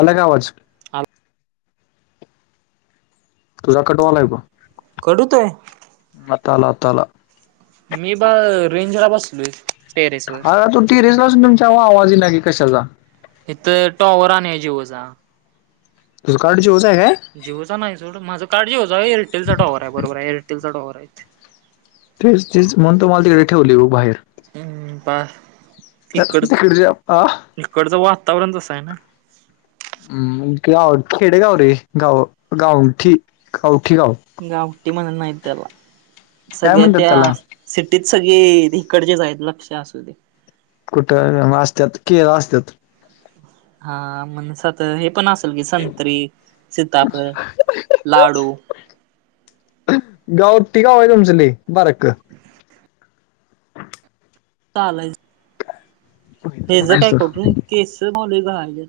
आला का आवाज आल तुझा कट व्हायलाय फोन कट हुतंय आता आला आता आला मी बां रेंज ला बसलोय. टेरेस वर आग तुमची रेंज ना म्हणून जाम आवाज ये लागि कशाचा इथं टॉवर आणि ये जीओचा तुझं कार्ड जियोचा हाय काय? जिओचा नाय सोड माझं कार्ड जिओचा आहे एअरटेलचा टॉवर हाय बरोबर हाय एअरटेलचा टॉवर हाय इथे तेच तेच म्हणून तुम्हाला तिकडे ठेवलय ओ बाहेर हम् का तिकडच तिकडच्या आ इकडचं वातावरण तस हाय ना हं गाव खेडे गाव रे गाव गावठी गावठी गाव गावठी म्हणा नाय त्याला काय सगळ्या म्हणतात त्या त्याला सिटीत सगळे इकडचेच आहेत लक्ष असू दे कुठ म असत्यात केळ असत्यात हा मण सात हे पण असेल की संत्री, सिताफळ, लाडू गावट्टी गाव हाय तुमच लय बारक चालाय बक्की हे ज कुठला काय तर करून केस मावली लय गळायलीत.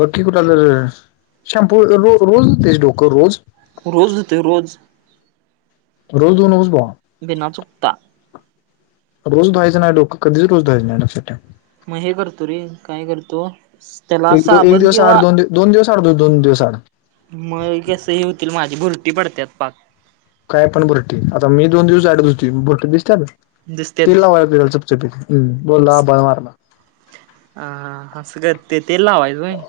बघ की कुठलातर शॅम्पू रो रोज धुतयस डोकं रोज- रोज धुतय रोज रोज धुवू नकोस भावा बिना चुकता. रोज धुवायच नाय डोकं कधीच रोज धुवायच नाय लक्षात ठेव. म हे करतो रे काय करतो? त्याला एक दो एक साबण दिवस आड किंवा दोन दोन दिवसआड धु दोन दिवस आड म कस हे होतील माझी भूरटी भरत्यात पाक काय पण भुरटी आता मी दोन दिवस आड धुतय म भुरटी दिसत्यात. दिसत्यात तेल की लावाय बि चपचपी बोलला आभाळ वरना अ हा अस काय ते तेल लावायच व्हय.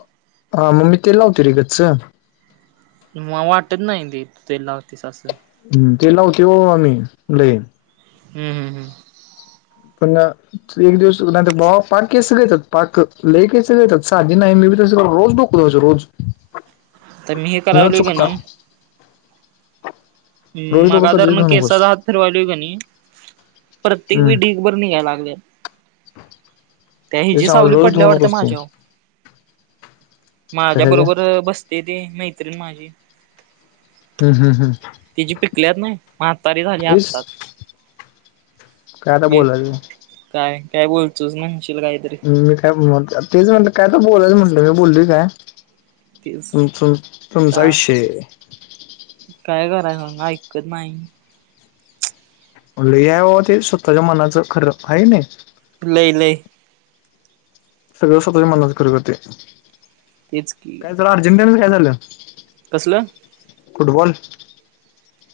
हा म मी तेल लावतोय रे गच्च म म वाटत नाय ते तेल लावतेस असं हम् ते लावते बा आम्ही. हम् हम् हम्. पुण. एक दिवस नाही रे बाबा पाक केस गळत्यात पाक लय केस गळत्यात साधी नाही मे बी तस रोज दु रोज रोज तर मी हे न करावले ग चुकता नाही. रोज मगा डोकं जर कधीच मग धुवू केस. नकोस कणी प्रत्येक हम्म वेळी ढीगभर निघायला लागलय. त्या हि ते जी सांगालोय सावली रोज पडल्या धुवू वाटत नकोस ते माझ्यावर. माझ्या कशाचे बरोबर बसते ती मैत्रीण माझी. हम् हम् हम्. तिचीी पिकल्यात नाही म्हातारी झाली आत्ताच. काय आता बोलायचं काय काय बोलतोस म्हणचील काय नई. मी काय तेच म्हण काय तर बोलाय म्हणलं मी बोललय काय. तेच तु तुम तुमच चा आयुष्य. काय करायच सांगा ऐकत नाही. म्हण लय हाय बाबा ते स्वतःच्या मनाचं खरं हाय की नाही. नाही नाही. सगळं स्वतःच्या मनानाच कर ते तेच की काय झालं अर्जेंटानच काय झालं. कसलं? फुटबॉल.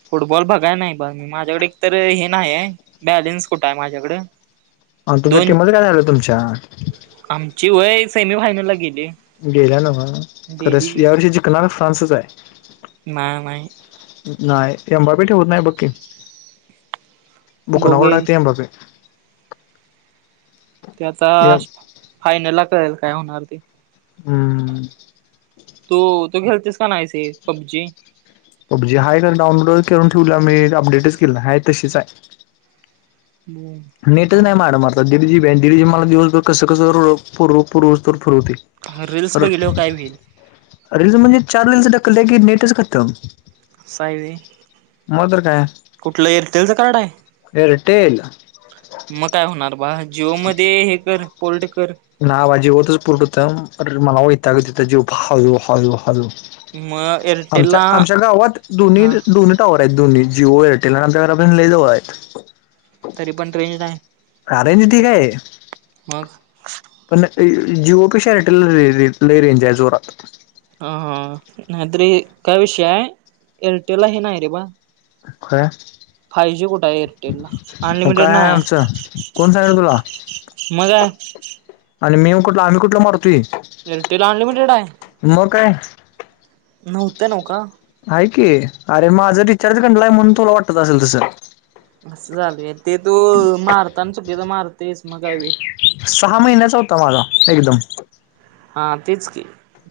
फुटबॉल बघाय नाही बघ मी माझ्याकडे एक तर हे नाही आहे बॅलेन्स कुठं आहे माझ्याकडं. तुमच्या टीमध्ये काय झालं तुमच्या. आमची वय सेमीफायनल ला गेली. गेल्या ना ह खरंच डेली या वर्षी जिकनार फ्रान्सच हाय. नाय माहित. नाही एमबाबी ठेवत नाही बक्की बुकनावर बघूया लागते एमबापे. ते आता फायनल ला केल काय होणार तेी. हम्म हम्म. तू तू खेळतेस का नासे पबजी. जजी हय का डाउनलोड करून ठेवला मी अपडेटच केलं आहेय तशीच आहे. नोन. नेटच नाय मायाकड मर्दा दिड जीबी हाय दिड जीबी मला दिवसभर कसं कसं पुरव पुरव पुरवतोय. रील्स बघितल्यावर काय होईल रीलल् म्हणजे चार रीलल्स ढाकललं की नेटच खतम. अस हाय व्हय मग तर काय कुठलं एअरटेलचं कार्ड हाय. एअरटेल. मग काय होणार बाळ जियो मध्ये हे कर पोर्ट कर. नावा जेवतच होतच पुरट होत अरे मला वैतागच येतंय जेव हळू हळु हळु. मग एअरटेलला आमच्या आमच्या गावात दोन् हा दोन. टॉवर आहेत दोन्ही जिओ एअटेल आमच्या घरापासून लय जवळ आहेत. तरी पण रेंज नाही रेंज ठीक आहे मग. पण जियो पेक्षा एअरटेल ला लय रेंज हाय जोरात. हा हा नाही तरी काय विषय हाय एअरटेल ला हे नाही रे बा. काय. फाय जी कुठे आहे एअरटेल ला मग अनलिमिटेड काय ना आहे. आमचं कोण सांगितलं तुला मला. आणि मी कुठला आम्ही कुठला मरतोय. एअरटेल अनलिमिटेड हाय. म काय नव्हतं नव का. हाय की अरे माझ रिचार्ज गंडलाय म्हणून तुला वाटत असल तस असं झालय ते तू मारताना चुकीचं मारतयस मग काय व्हील सहा महिन्याचा हुता माझा एकदम हा तेच की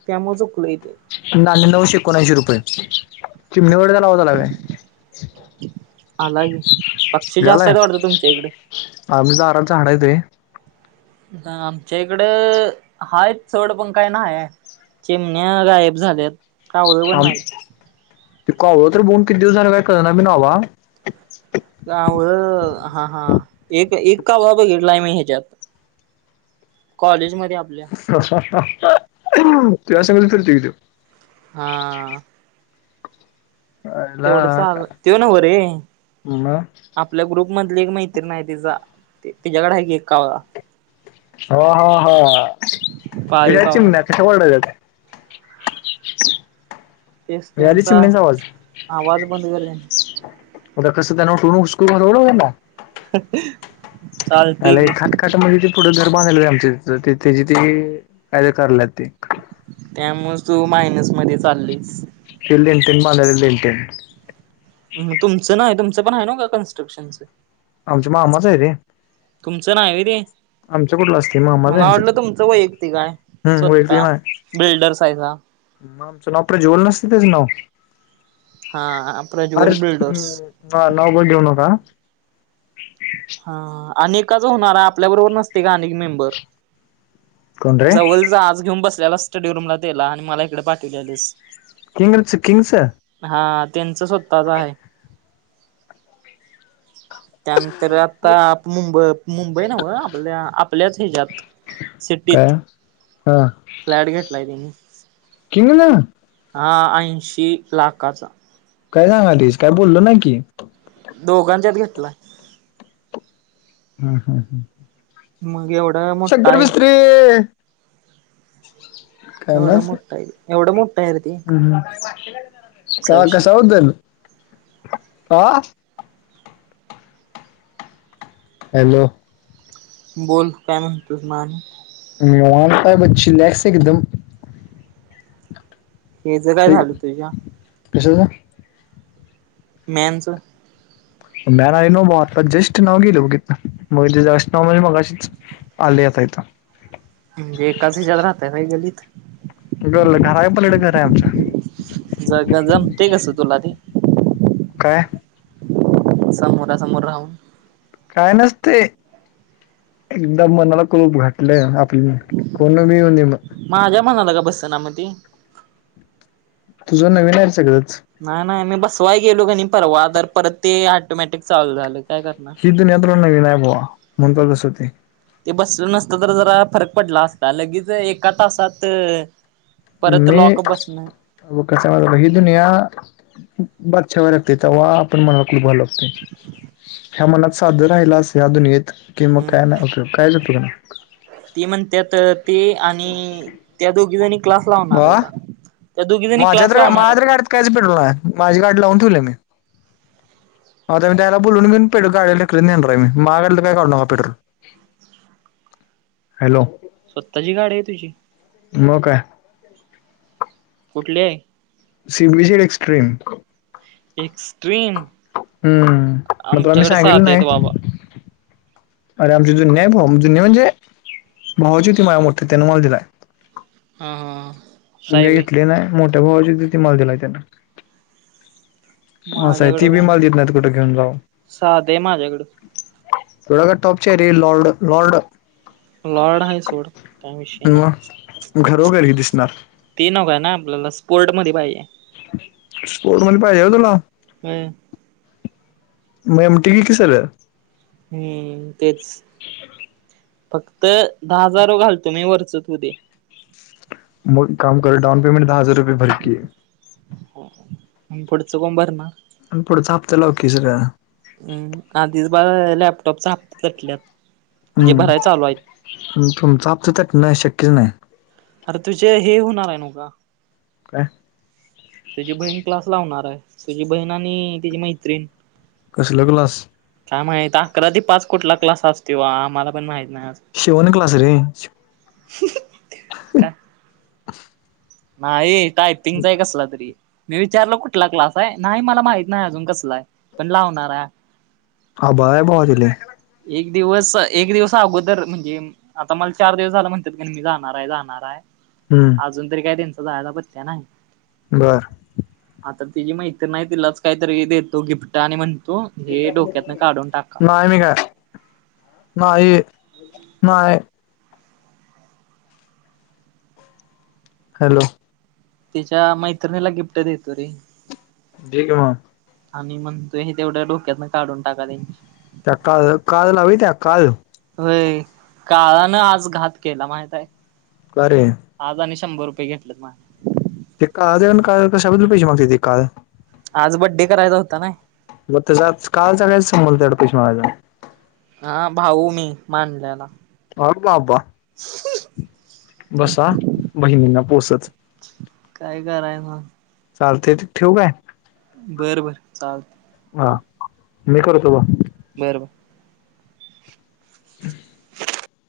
त्यामुळेच चुकलय ते न आणि नऊशे एकोणऐंशी रुपये चिमण्या वरडतेला आवाज आला काय? अलागी पक्षी झालाय जास्तयत वाटत तुमच्या इकड आम्ही दारात झाडय ते आमच्या इकड हायत सोड पण काय न्हायाय चिमण्या गायब झाल्यात. कावळं पण थांब नाहीत. ती कावळ तर बगून किती दिवस झालं काय कळणा पण बाबा कावळं हा हा एक एक कावळा बघितलाय मी ह्याज्यात कॉलेजमध्ये आपल्या तुझ्यासंगच फिरतोय कि त्यो हा तेवढं आयला चाल त्यो नव्ह रे मग आपल्या ग्रुप मधली एक मैत्रीण हाय तिजा तिच्याकड हाय की एक कावळा हो हो हो कि पाळीव ड्या कावळा चिमण्या काय वरडायल्यात तेच त्यांचा आवाज बंद कर त्यांचा पुढ कस त्यांना उठवू नको [unintelligible] त्यांना [inaudible] चालतंय आलय की खा खाट म्हणजे ती पुढं घर बांधलंय आमच्या तिथं त्याजी ती काय तर काराल्यात ती त्यामुळच तू मायनस मधी चालयस ती लेन्टेन मालायल लेनटेन म तुमचं नाही तुमचं पण हाय नव्हका का कन्स्ट्रक्शनच आमच्या मामाच हाय रे तुमचं नाय वय ते आमच्या कुठला असते मामाच आहे मला आमच्या वाटलं ते तुमचं वैयक्तिक हाय हम्म स्वतः बिल्डर्स हायसा म आमचं नाव प्रज्वल नसत त्याज नाव हा अरे प्रज्वल बिल्डर्स हा नाव पण देऊ नका. हा अनेकाच होणाराय आपल्या बरोबर नसतय का आणि एक मेंबर कोण रे जवळ जा आज घेऊन बसलेला स्टडी रूमला तेला आणि मला इकड पाठिवलेलस. किंग च किंगच हा त्यांचं स्वतःच हाय त्या तर आता मुंब मुंबई न्हव आपल्या आपल्याच ह्याच्यात सिटीत काय हा फ्लॅट घेतलाय त्यांनी किंग ना हा ऐंशी लाखाचा काय सांगालयस काय बोलल नाही की दोघांच्यात घेतलाय. हम्म हम्म हम्म मग एवढा मोठाय [inaudible] एवढा कायलाच मोठा आहे एवढा मोठा आहे रे ते हम्म हम्म [unintelligible] असा का विषय. कशा बद्दल आ हॅलो बोल काय म्हणतोस मग आणि निवांताय बग चिलॅक्स एकदम हेच काय ठीक झालं तुझ्या कशाच मेनस [unintelligible] मॅन आली ना म आता जेस्ट नाव गेलं बघीथ मग जास् नाव म्हणजे मग अच, आल् यतायत एकाच राहत ना गल्लीत. घराच्या पलीकडे घर आहे आमच्या. ज जमते कसं तुला ते. काय समोरा समोर राहून काय नसते एकदम मनाला खूप घातलय आपली कोण म्हनी माझ्या मनाला का बसत ना मती तुझं नवीन आहे सगळंच नाही नाही मी बसवायला गेलो कणी परवा तर ते ऑटोमॅटिक चालू झालं काय करणार यंत्रण नगे नाही भावा मन कर मस्ती ते बसलं नसत तर जरा फरक पडला असता लगेच एका तासात परत मी लॉक बसणं व कसा मही दुनया बादशा व लागते तर वा पण म्हणाला खूप भाव लागते ह्या मनात साधं राहिला अस या अ दुनियेत कि मग काय नाही कायच होत नाय. ते म्हण त्यात ते आणि त्या दोघी जणी क्लास लावनार आता. माझ्यात्र माझ्या तर्र गाड्यात कायच पेट्रोल आहे माझी गाडी लावून ठेवलं मी. आता मी त्याला बोलून घे पे गा्यालाक नेणार रा म मागालं काय काढ न पेट्रोल ह हॅलो स्वतःची गाडी आहे तुझी. मग कुठले आहे. सीबी सी एक्स्ट्रीम एक्स्ट्रीम हम्म मग तुला मी आमच्याकडे सांगितलं साधे बाबा. अरेमचे जुन् आहे भा जुन््या म्हणजे भाऊची होती माझ मोठठी त्यान मला दिलाय. ह हा. स साहेबी घेतले नाही मोठ्या भावाची होती ती मला दिलाय येन. अस आहे ती माझ्याकडं बी काय मला देत नाही कुठं घेऊन जाऊ. साधे आहे माझ्याकडं. थोड का टॉप रे लॉर्ड लॉर्ड. लॉर्ड हाय सोड काय विषयी मग नाही घरोघरी दिसणार ते नको पल्याला स्पोर्टमध्ये पाहिजे स्पोर्ट मधे पाहिजे का तुला हम्म मग एमटी घे की सगळं हम्म तेच फक्त दहा हजारो घालतो मी वरच तू दे. मग काम कर डाऊन पेमेंट दहा हजार रुपये भर की. पुढचं फ्राम भरनार. आणि पुढचा हप्ता लाव की जरा. हम् आधीच बा लॅपटॉप हप्ते चटल्यात. हम्म तुमच आमच तर नाही शक्य नाही अरे तुझे हे होणार आहे नवखा. काय त्याची बहीण क्लास लावणार आहे त्याची बहीण आणि त्याची मैत्रीण कसल क्लास? काय माहित अकरा ते पाच कुठला क्लास असतो आम्हाला पण माहित नाही अजूनं शिवण क्लास रे. ह. नाही टायपिंगचा आहे कसला तरी मी विचारलो कुठला क्लास आहे नाही मला माहित नाही अजून कसला आहे पण लावणार आहे. हा बा पा दिले. एक दिवस एक दिवसा अगोदर म्हणजे आता मला चार दिवस झाला म्हणतात की मी जाणार आहे जाणार आहे. हम्म. अजून तरी काय त्यांचा जायला पत्त्या नाही. बर. आता तिझी मैत्रिण आहे. नाही तिलाच काहीतरी देतो गिफ्ट आणि म्हणतो हे डोक्यातन काढून टाका. म का नाही नाही [unintelligible] हॅलो. तीच्या मैत्रिणीला गिफ्ट देतो रे. दे की मग आणि मग तू हे तेवढ्या डोक्यातन काढून टाका. त्या का कादलाववी त्या काद होय काळानं आज घात केला माझा आहे. कारे. आज आणि शंभर रुपये घेतलेत माझं. ते काळ कशाबद्दल पिसे मागते ते काळ. आज बड्डे करायचा होता ना. बग त्याचा आज काहीच्या काही संबंध त्या पौष महाराजांना हा भाऊ मी माांनल्याला अ काबा [unintelligible] बसा बहिणींना पोसत. काय कराय. चालतय ठेऊ काय? बर बरं चालतं. हा मी करतो ब बर बर. हं.